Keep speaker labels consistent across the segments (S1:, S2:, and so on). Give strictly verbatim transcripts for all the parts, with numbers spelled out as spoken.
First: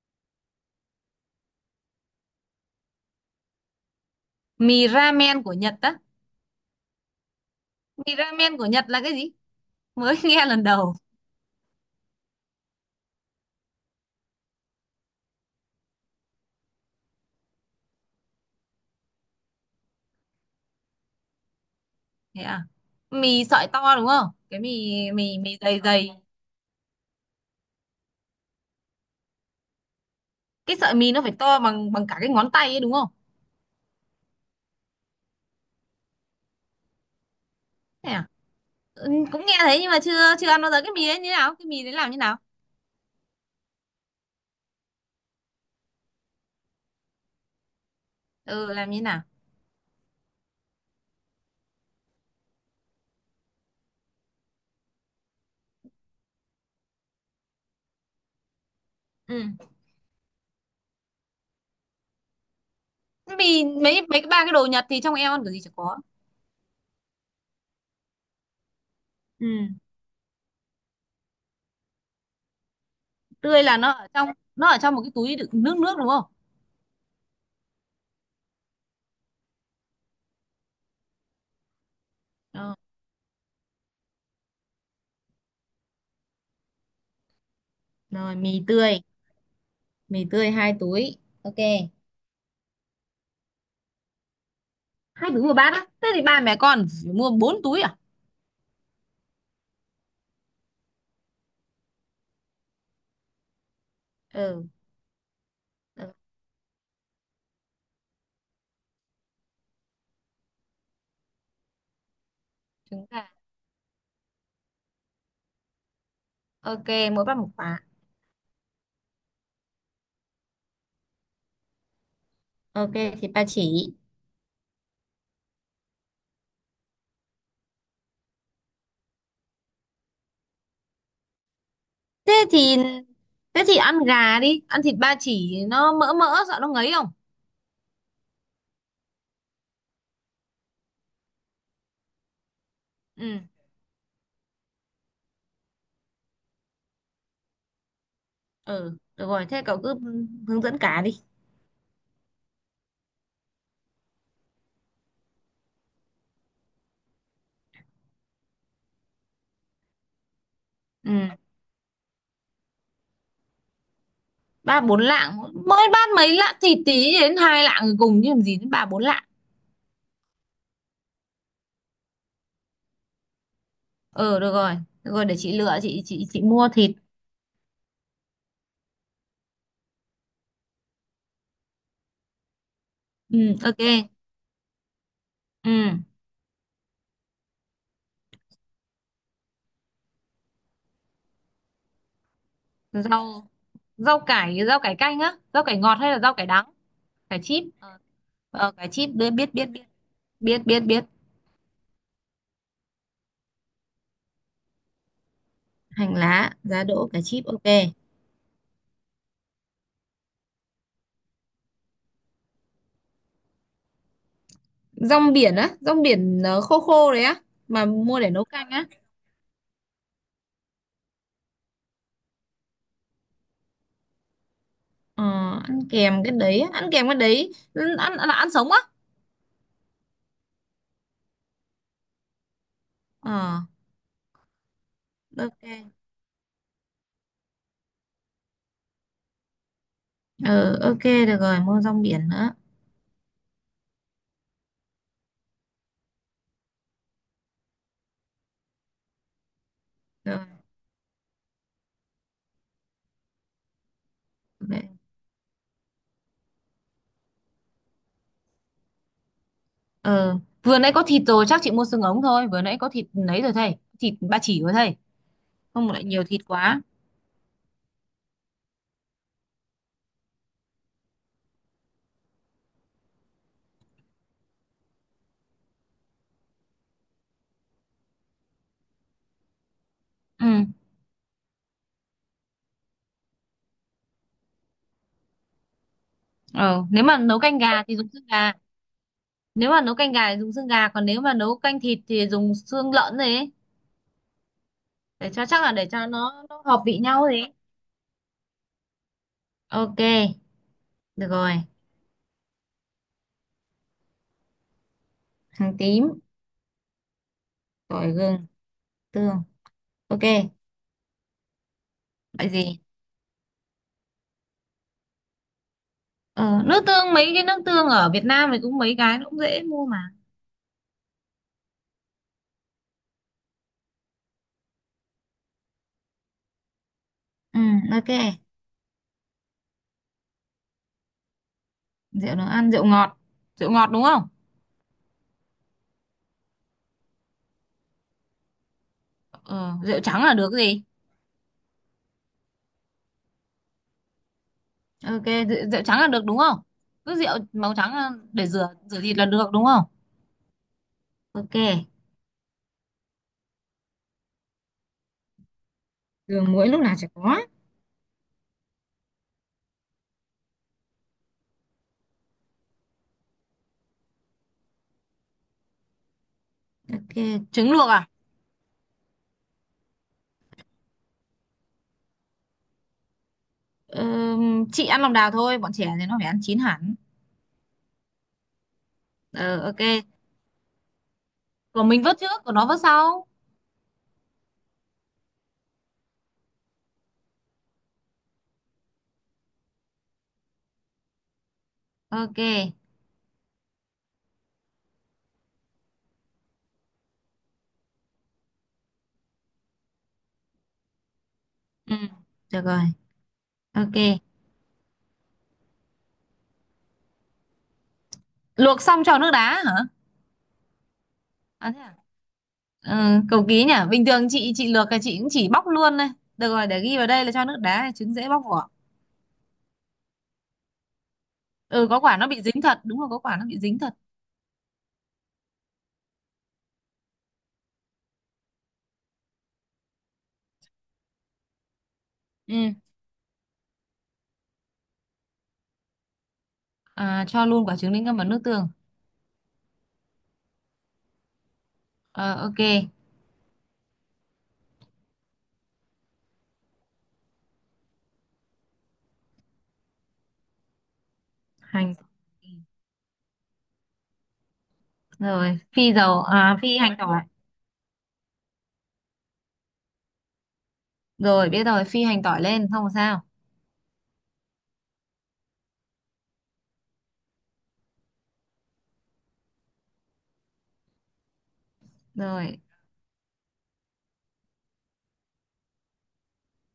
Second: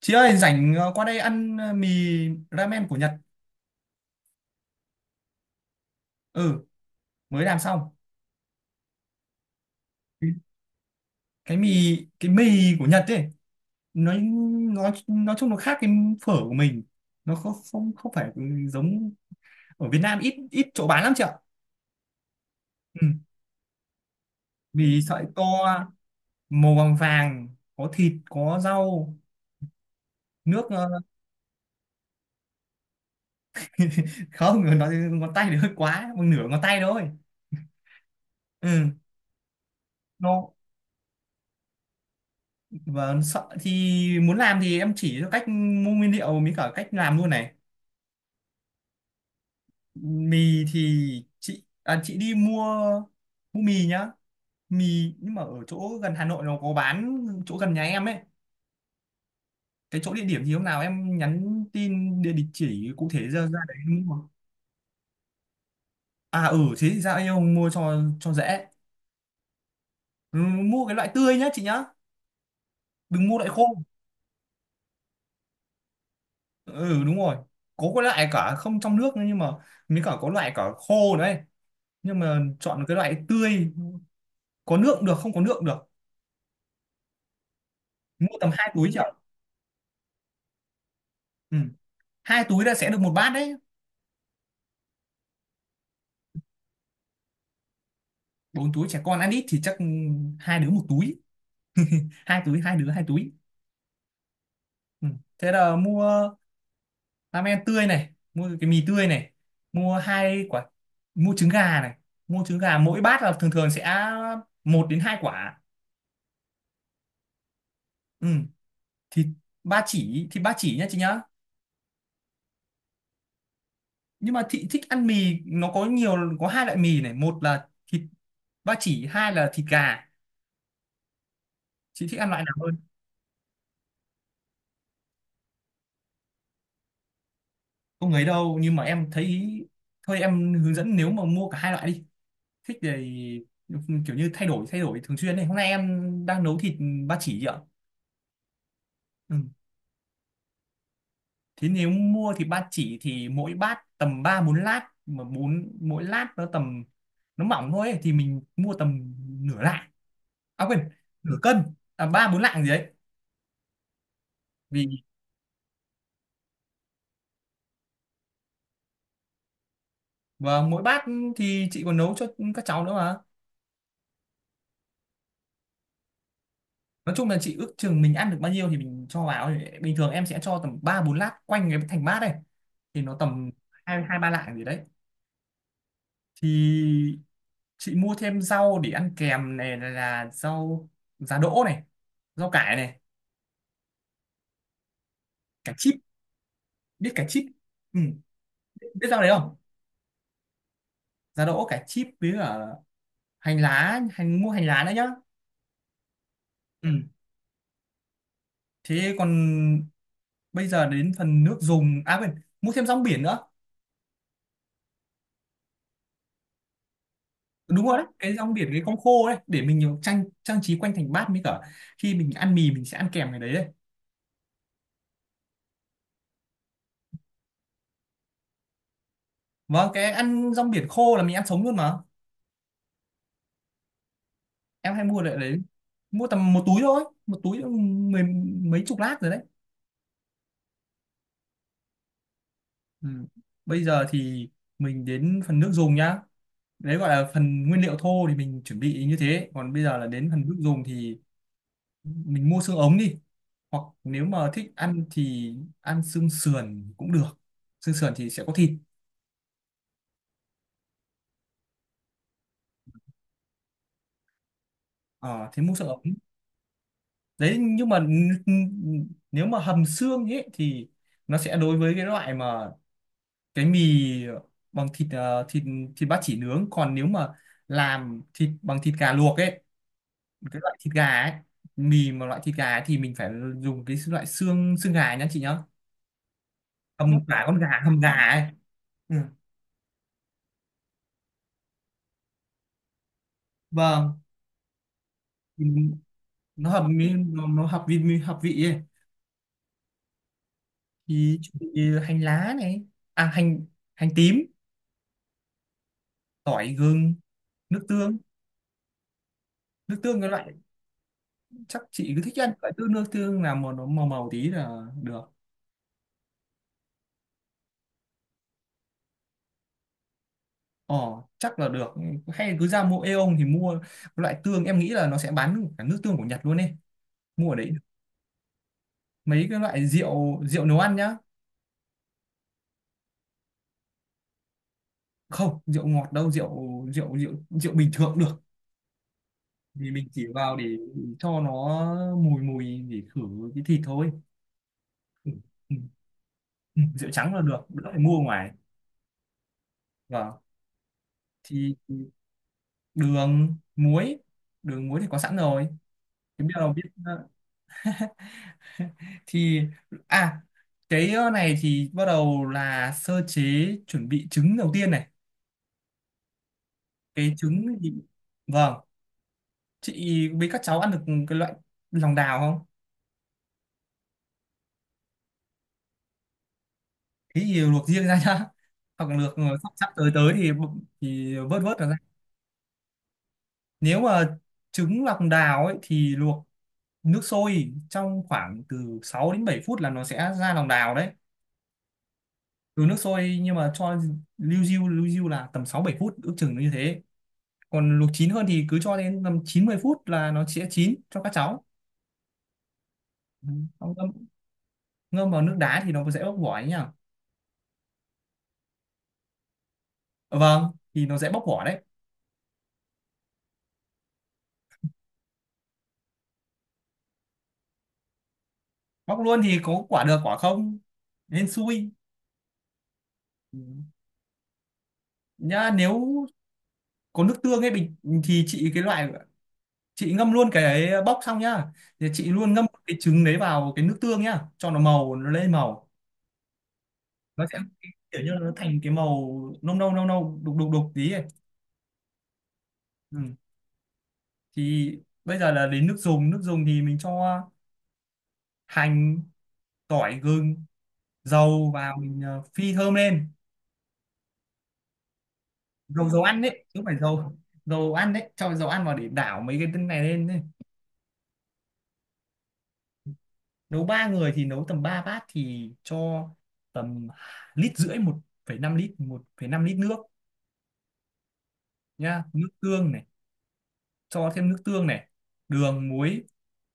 S1: Chị ơi, rảnh ờ, qua đây ăn ờ, mì ramen của Nhật.
S2: Mì ramen của Nhật á?
S1: Ừ, mới làm xong.
S2: Mì ramen của Nhật là cái gì? Mới nghe lần đầu.
S1: Cái mì cái mì của Nhật ấy, nó nó nói chung nó khác cái phở của mình. Nó không không không phải giống ở Việt Nam, ít ít chỗ bán lắm chị ạ.
S2: Thế à?
S1: Ừ,
S2: Mì sợi to đúng không? Cái mì
S1: mì sợi
S2: mì
S1: to
S2: mì dày dày.
S1: màu vàng vàng, có thịt, có rau, nước
S2: Cái
S1: ờ,
S2: sợi mì nó phải to bằng bằng cả cái ngón tay ấy đúng không?
S1: không, nó ngón tay thì hơi quá, một nửa ngón tay thôi.
S2: Thế à?
S1: Ừ.
S2: Ừ, cũng nghe thấy nhưng mà chưa chưa
S1: Nó
S2: ăn bao giờ. Cái mì đấy như nào? Cái mì đấy làm như nào?
S1: và sợ thì muốn làm thì em chỉ cho cách mua nguyên liệu mới cả cách làm luôn này.
S2: Ừ, làm như nào?
S1: Mì thì chị à, chị đi mua mua mì nhá, mì nhưng mà ở chỗ gần Hà Nội nó có bán, chỗ gần nhà em ấy,
S2: Ừ,
S1: cái chỗ địa điểm gì hôm nào em nhắn tin địa địa chỉ cụ thể, ra ra
S2: mì
S1: đấy em
S2: mấy mấy
S1: mua.
S2: cái ba cái đồ Nhật thì trong em ăn kiểu gì chả có.
S1: À ừ thế thì ra đây ông mua cho cho dễ.
S2: Ừ,
S1: Ừ, mua cái loại tươi nhá chị nhá, đừng mua loại
S2: tươi
S1: khô.
S2: là nó ở trong, nó ở trong một cái túi đựng nước nước đúng không?
S1: Ừ đúng rồi, có cái loại cả không trong nước nữa nhưng mà, mới cả có loại cả khô đấy, nhưng mà
S2: Ừ.
S1: chọn cái loại tươi, có nước cũng được không có nước cũng được.
S2: Rồi,
S1: Mua tầm
S2: mì
S1: hai túi
S2: tươi.
S1: chả.
S2: Mì tươi hai túi.
S1: Ừ,
S2: Ok.
S1: hai túi là sẽ được một bát đấy.
S2: Hai túi một bát á? Thế thì ba mẹ con phải mua bốn túi à?
S1: Bốn túi trẻ con ăn ít thì chắc hai đứa một túi, hai túi hai đứa hai túi.
S2: Ừ,
S1: Ừ. Thế là
S2: ừ.
S1: mua ramen tươi này, mua cái mì tươi này, mua hai quả, mua trứng gà này. Mua trứng gà mỗi
S2: Chúng
S1: bát
S2: ta.
S1: là thường thường sẽ một đến hai quả.
S2: Ok, mỗi bát một quả.
S1: Ừ. Thì ba chỉ thì ba chỉ nhá chị nhá,
S2: Ok, thịt ba chỉ.
S1: nhưng mà thị thích ăn mì, nó có nhiều, có hai loại mì này, một là thịt ba chỉ, hai là thịt gà, chị thích ăn loại
S2: thế
S1: nào hơn.
S2: thì thế thì ăn gà đi, ăn thịt ba chỉ nó mỡ mỡ sợ nó ngấy không?
S1: Không ấy đâu, nhưng mà em thấy thôi em hướng dẫn, nếu mà mua cả hai loại đi, thích
S2: Ừ,
S1: thì kiểu như thay đổi thay đổi thường xuyên này, hôm nay em đang nấu thịt ba chỉ chị ạ.
S2: ừ, được
S1: Ừ.
S2: rồi, thế cậu cứ hướng dẫn cả đi.
S1: Thế nếu mua thịt ba chỉ thì mỗi bát tầm ba bốn lát, mà bốn mỗi lát nó tầm, nó mỏng thôi ấy, thì mình mua tầm nửa lạng, à quên
S2: Ừ,
S1: nửa cân, à ba bốn lạng gì đấy,
S2: ba bốn
S1: vì
S2: lạng Mỗi bát mấy lạng thịt tí đến hai lạng rồi cùng chứ làm gì đến ba bốn lạng.
S1: và mỗi bát thì chị còn nấu cho các cháu nữa mà.
S2: Ừ, được rồi, được rồi, để chị lựa, chị chị chị mua thịt.
S1: Nói chung là chị ước chừng mình ăn được bao nhiêu thì mình cho vào, bình thường em sẽ cho tầm ba bốn lát quanh cái thành bát này, thì nó
S2: Ừ,
S1: tầm
S2: ok,
S1: hai hai ba lạng gì đấy.
S2: ừ.
S1: Thì chị mua thêm rau để ăn kèm này, là rau giá đỗ này, rau cải này,
S2: Rau rau cải rau cải canh á, rau
S1: cải
S2: cải
S1: chip,
S2: ngọt hay là rau cải đắng?
S1: biết cải
S2: Cải
S1: chip.
S2: chip.
S1: Ừ.
S2: ờ,
S1: biết
S2: cải
S1: biết
S2: chip
S1: rau đấy
S2: biết biết
S1: không,
S2: biết biết. Biết biết biết.
S1: giá đỗ cải chip với cả hành lá, hành mua hành lá nữa nhá.
S2: Hành lá, giá
S1: Ừ.
S2: đỗ, cải chip, ok.
S1: Thế còn bây giờ đến phần nước dùng, à quên, mua thêm rong biển nữa.
S2: Rong biển á? Rong biển ờ, khô khô đấy á? Mà
S1: Đúng rồi đấy,
S2: mua để
S1: cái
S2: nấu
S1: rong biển
S2: canh
S1: cái
S2: á?
S1: con khô đấy, để mình nhiều trang trang trí quanh thành bát, mới cả khi mình ăn mì mình sẽ ăn kèm cái đấy đấy.
S2: ờ, ăn kèm cái đấy á? Ăn kèm cái đấy ăn, ăn, là ăn sống á?
S1: Vâng, cái ăn rong biển khô là mình ăn sống luôn mà,
S2: Ờ,
S1: em hay mua lại đấy.
S2: ok.
S1: Mua tầm một túi thôi, một túi mười mấy chục lát rồi đấy.
S2: Ờ, ok, được rồi, mua rong biển nữa.
S1: Ừ. Bây giờ thì mình đến phần nước dùng nhá. Đấy gọi là phần nguyên liệu thô thì mình chuẩn bị như thế, còn bây giờ là đến
S2: Rồi.
S1: phần nước dùng thì mình mua xương ống đi, hoặc nếu mà thích
S2: Ok.
S1: ăn thì ăn xương sườn cũng được, xương sườn thì sẽ có thịt.
S2: ờ vừa nãy có thịt rồi, chắc chị mua xương ống thôi, vừa nãy có thịt lấy rồi thầy, thịt ba chỉ rồi thầy,
S1: Ờ thế mua
S2: không
S1: xương ống
S2: lại nhiều thịt quá.
S1: đấy, nhưng mà n- n- nếu mà hầm xương ấy thì nó sẽ, đối với cái loại mà cái mì bằng thịt ờ, thịt, thịt ba chỉ nướng, còn nếu mà làm thịt bằng thịt gà luộc ấy, cái
S2: Ừ.
S1: loại thịt gà ấy, mì mà loại thịt gà ấy, thì mình phải dùng cái loại xương xương gà nhá chị nhá,
S2: Ờ, nếu mà
S1: hầm
S2: nấu
S1: cả con
S2: canh
S1: gà,
S2: gà thì
S1: hầm
S2: dùng
S1: gà
S2: xương
S1: ấy.
S2: gà.
S1: Ừ.
S2: Nếu mà nấu canh gà thì dùng xương gà, còn nếu mà nấu canh thịt thì dùng xương lợn rồi ấy.
S1: Vâng
S2: Để cho chắc,
S1: thì
S2: là để cho nó nó
S1: nó
S2: hợp
S1: hợp
S2: vị
S1: với-
S2: nhau rồi
S1: nó,
S2: ấy.
S1: nó hợp vị hợp vị ấy.
S2: Ok. Được
S1: Thì
S2: rồi,
S1: chuẩn bị hành lá này, à hành, hành tím,
S2: hành tím,
S1: tỏi gừng, nước
S2: tỏi
S1: tương.
S2: gừng, tương.
S1: Nước tương
S2: Ok
S1: cái loại, chắc chị cứ thích
S2: vậy
S1: ăn loại
S2: gì.
S1: tương, nước tương là màu nó màu màu tí là được.
S2: ờ, nước tương, mấy cái nước tương ở Việt Nam thì cũng mấy cái nó cũng dễ mua mà.
S1: Ờ, chắc là được, hay cứ ra mua Aeon thì mua, loại tương em nghĩ là nó sẽ bán được cả nước tương của Nhật luôn đi, mua ở
S2: Ừ,
S1: đấy được.
S2: ok.
S1: Mấy cái loại rượu rượu nấu ăn nhá,
S2: Rượu nấu ăn, rượu ngọt. Rượu ngọt đúng không?
S1: không rượu ngọt đâu, rượu rượu rượu rượu bình thường cũng được,
S2: ờ,
S1: thì
S2: rượu
S1: mình
S2: trắng
S1: chỉ
S2: là được
S1: vào để
S2: gì.
S1: cho nó mùi mùi để khử cái thịt thôi.
S2: Ok,
S1: Ừ,
S2: rượu,
S1: ừ,
S2: rượu trắng là được đúng không?
S1: ừ, rượu
S2: Cứ rượu
S1: trắng là được,
S2: màu
S1: đỡ
S2: trắng
S1: phải
S2: là
S1: mua
S2: để
S1: ngoài.
S2: rửa rửa thịt là được đúng không?
S1: Vâng,
S2: Ok.
S1: thì đường muối, đường muối thì có sẵn rồi. Thì
S2: Đường
S1: bây
S2: muối
S1: giờ
S2: lúc
S1: biết
S2: nào chả có.
S1: thì à, cái ờ, này thì bắt đầu là sơ chế, chuẩn bị trứng đầu tiên này,
S2: Ok,
S1: cái trứng
S2: trứng luộc
S1: thì...
S2: à?
S1: Vâng, chị với các cháu ăn được cái loại lòng đào không.
S2: Ừm, chị ăn lòng đào thôi, bọn trẻ thì nó phải ăn chín hẳn.
S1: Thế thì luộc riêng ra nhá, hoặc là luộc ờ,
S2: Ờ,
S1: sắp
S2: ok,
S1: sắp tới tới thì bụng- thì vớt vớt nó
S2: còn
S1: ra.
S2: mình vớt trước còn nó vớt sau.
S1: Nếu mà trứng lòng đào ấy thì luộc nước sôi trong khoảng từ sáu đến bảy phút là nó sẽ ra lòng đào đấy,
S2: Ok.
S1: từ nước sôi, nhưng mà cho lưu diêu lưu diêu là tầm sáu bảy phút, ước chừng nó như thế. Còn luộc chín hơn thì cứ cho đến tầm chín mươi phút là nó sẽ chín cho các cháu.
S2: Ừ, được rồi.
S1: Ừ. Xong ngâm,
S2: Ok.
S1: ngâm vào nước đá thì nó sẽ bóc vỏ ấy nhỉ.
S2: Luộc xong cho nước đá hả?
S1: Ờ, vâng thì nó sẽ bóc vỏ
S2: À, thế
S1: đấy,
S2: à? Ừ, cầu ký nhỉ, bình thường chị chị luộc là chị cũng chỉ bóc luôn đây. Được rồi, để ghi vào đây là cho nước đá trứng dễ bóc vỏ.
S1: bóc luôn thì có quả được quả không, nên
S2: Ừ,
S1: xui.
S2: có quả nó bị dính thật, đúng rồi, có quả nó
S1: Ừ.
S2: bị dính thật.
S1: Nhá, nếu có nước tương ấy bình, thì chị cái loại, chị ngâm luôn cái ấy, ờ, bóc xong nhá, thì chị
S2: Ừ.
S1: luôn ngâm cái trứng đấy vào cái nước tương nhá, cho nó màu, nó lên màu,
S2: À,
S1: nó
S2: cho
S1: sẽ
S2: luôn quả trứng lên ngâm
S1: kiểu
S2: vào
S1: như là
S2: nước
S1: nó
S2: tương.
S1: thành cái màu nâu nâu nâu nâu đục đục đục tí ấy.
S2: Ờ, ok.
S1: Ừ. Thì bây giờ là đến nước dùng, nước dùng thì mình cho hành, tỏi gừng, dầu
S2: Hành.
S1: vào, mình ờ, phi thơm lên.
S2: Rồi phi
S1: Dầu dầu
S2: dầu
S1: ăn
S2: à,
S1: đấy
S2: phi
S1: chứ không
S2: hành
S1: phải
S2: tỏi.
S1: dầu, dầu ăn đấy, cho dầu ăn vào để đảo mấy cái tinh này lên ấy.
S2: Rồi, biết rồi, phi hành tỏi lên không sao.
S1: Nấu ba người thì nấu tầm ba bát, thì cho tầm lít rưỡi, một phẩy năm lít, một phẩy năm lít nước nhá. Nước
S2: Rồi.
S1: tương này, cho thêm nước tương này, đường muối,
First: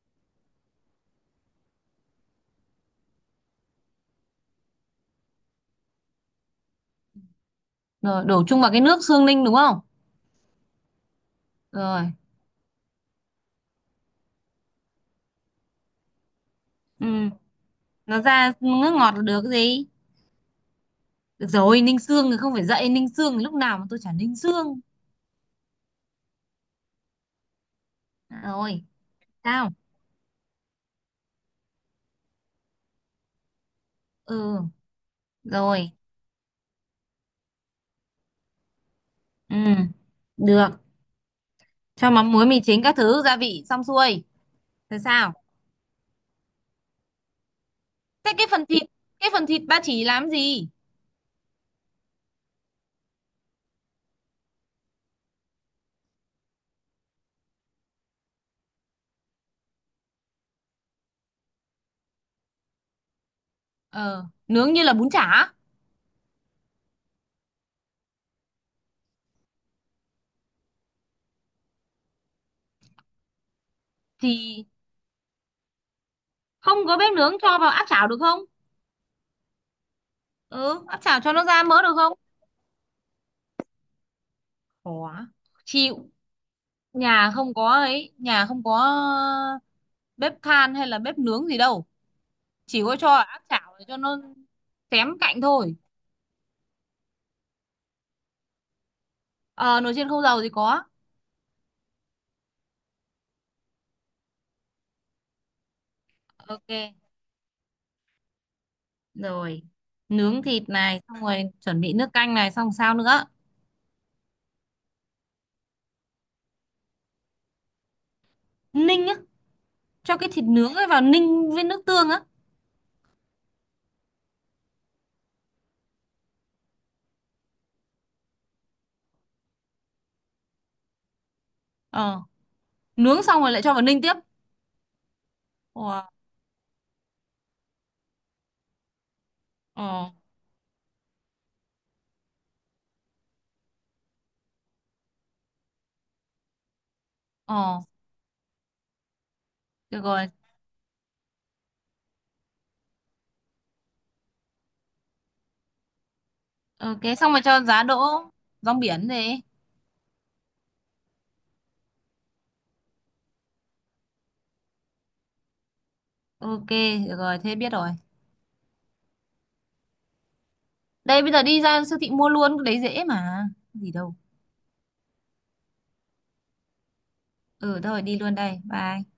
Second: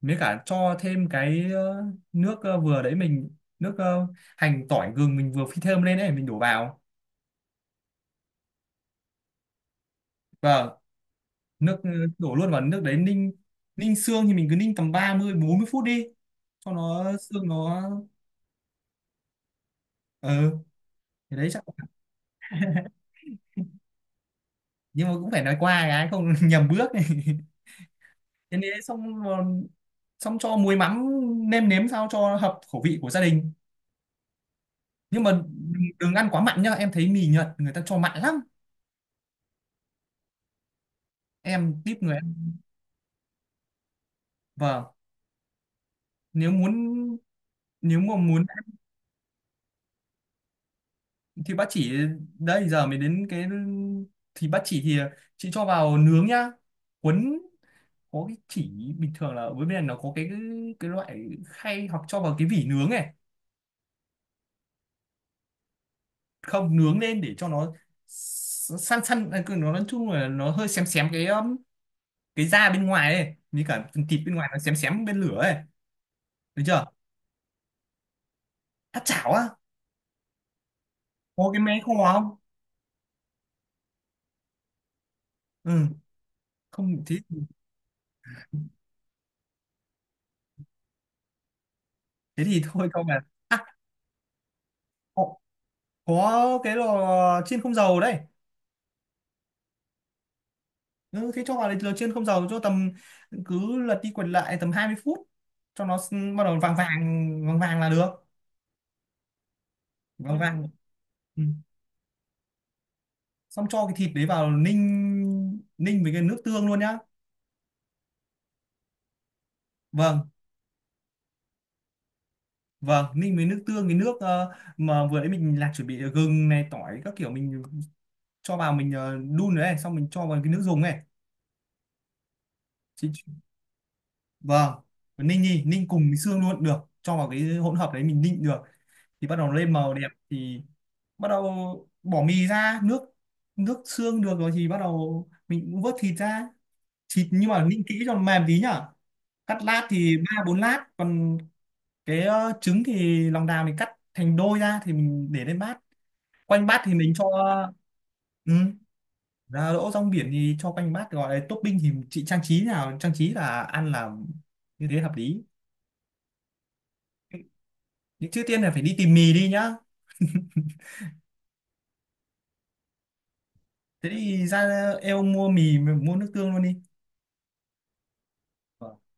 S1: với cả cho thêm cái ờ, nước ờ, vừa đấy mình, nước ờ, hành tỏi gừng mình vừa phi thơm lên đấy mình đổ vào.
S2: Rồi, đổ chung vào cái nước xương ninh đúng không?
S1: Vâng, nước ờ,
S2: Rồi.
S1: đổ luôn vào nước đấy ninh. Ninh xương thì mình cứ ninh tầm ba mươi bốn mươi phút đi, cho
S2: Ừ,
S1: nó xương nó
S2: nó ra nước ngọt là được cái gì.
S1: ờ thì
S2: Được
S1: đấy chắc.
S2: rồi, ninh xương thì không phải dậy, ninh xương lúc nào mà tôi chả ninh xương.
S1: Nhưng mà cũng phải nói qua cái không nhầm bước này.
S2: À,
S1: Thế nên
S2: rồi
S1: xong rồi-
S2: sao?
S1: xong cho muối mắm, nêm nếm sao cho hợp khẩu vị của gia đình,
S2: Ừ,
S1: nhưng mà đừng,
S2: rồi,
S1: đừng ăn quá mặn nhá, em thấy mì Nhật người ta cho mặn lắm.
S2: ừ, được.
S1: Em tip
S2: Cho
S1: người
S2: mắm muối,
S1: em.
S2: mì chính, các thứ gia vị xong xuôi.
S1: Vâng,
S2: Rồi sao?
S1: nếu muốn, nếu mà
S2: Thế
S1: muốn
S2: cái
S1: ăn
S2: phần thịt cái phần thịt ba chỉ làm gì?
S1: thì bác chỉ, đây giờ mới đến cái, thì bác chỉ thì chị cho vào nướng nhá. Cuốn có cái chỉ, bình thường là ở bên này nó có cái cái loại khay hoặc cho vào cái vỉ nướng này,
S2: ờ nướng như là bún chả?
S1: không nướng lên để cho nó s- săn săn à, cứ nó nói chung là nó hơi xém xém cái um, cái da bên ngoài ấy, như cả phần thịt bên ngoài nó
S2: Thì
S1: xém xém bên lửa ấy, được
S2: không
S1: chưa.
S2: có bếp nướng, cho vào áp chảo được không?
S1: Tắt chảo á,
S2: Ừ, áp chảo cho nó
S1: có cái
S2: ra
S1: máy
S2: mỡ
S1: kho
S2: được không?
S1: không,
S2: Khó.
S1: ừ,
S2: Chịu.
S1: không thế,
S2: nhà không có ấy nhà không có bếp than hay là bếp nướng gì đâu.
S1: thế thì
S2: Chỉ
S1: thôi
S2: có
S1: cho
S2: cho
S1: vào.
S2: áp
S1: À
S2: chảo để cho nó xém
S1: có,
S2: cạnh thôi.
S1: có cái lò chiên không dầu đây.
S2: Ờ, nồi chiên không dầu thì có.
S1: Ừ, thế cho vào lò chiên không dầu, cho tầm, cứ lật đi quật lại tầm hai mươi phút, cho nó s- bắt đầu vàng
S2: Ok,
S1: vàng, vàng vàng là được.
S2: rồi
S1: vâng
S2: nướng thịt
S1: vâng
S2: này xong
S1: Ừ.
S2: rồi chuẩn bị nước canh này xong sao nữa?
S1: Xong cho cái thịt đấy vào ninh, ninh với cái nước tương luôn nhá.
S2: Ninh á? Cho
S1: vâng
S2: cái thịt nướng ấy vào ninh với nước tương á?
S1: vâng ninh với nước tương, cái nước ờ, mà vừa đấy mình là chuẩn bị gừng này, tỏi các kiểu mình cho vào, mình ờ, đun rồi này, xong mình cho vào cái nước dùng này.
S2: Ờ.
S1: Chị...
S2: Nướng xong rồi lại cho vào ninh tiếp.
S1: Vâng, ninh đi, ninh cùng
S2: Ờ.
S1: với xương luôn được, cho vào cái hỗn hợp đấy mình ninh được, thì bắt đầu lên màu đẹp
S2: Ờ.
S1: thì bắt đầu bỏ mì ra. Nước, nước xương được rồi thì bắt đầu mình cũng vớt thịt ra, thịt nhưng mà
S2: Ờ,
S1: ninh kỹ cho nó mềm tí nhá, cắt lát
S2: được
S1: thì
S2: rồi.
S1: ba bốn lát. Còn cái ờ, trứng thì lòng đào mình cắt thành đôi ra, thì mình để lên bát, quanh bát thì
S2: Ok,
S1: mình cho,
S2: xong rồi cho giá đỗ.
S1: ừ,
S2: Rong biển gì?
S1: giá đỗ, rong biển thì cho quanh bát, gọi là topping thì chị trang trí, nào trang trí là ăn, là như thế hợp lý.
S2: Ok, được rồi, thế biết rồi.
S1: Nhưng trước tiên là phải đi tìm mì đi nhá,
S2: Đây, bây giờ đi ra siêu thị mua luôn, cái đấy dễ mà. Gì
S1: thế
S2: đâu.
S1: thì ra, eo mua mì mua nước tương luôn đi.
S2: Ừ, thôi đi luôn đây.
S1: Vâng.
S2: Bye.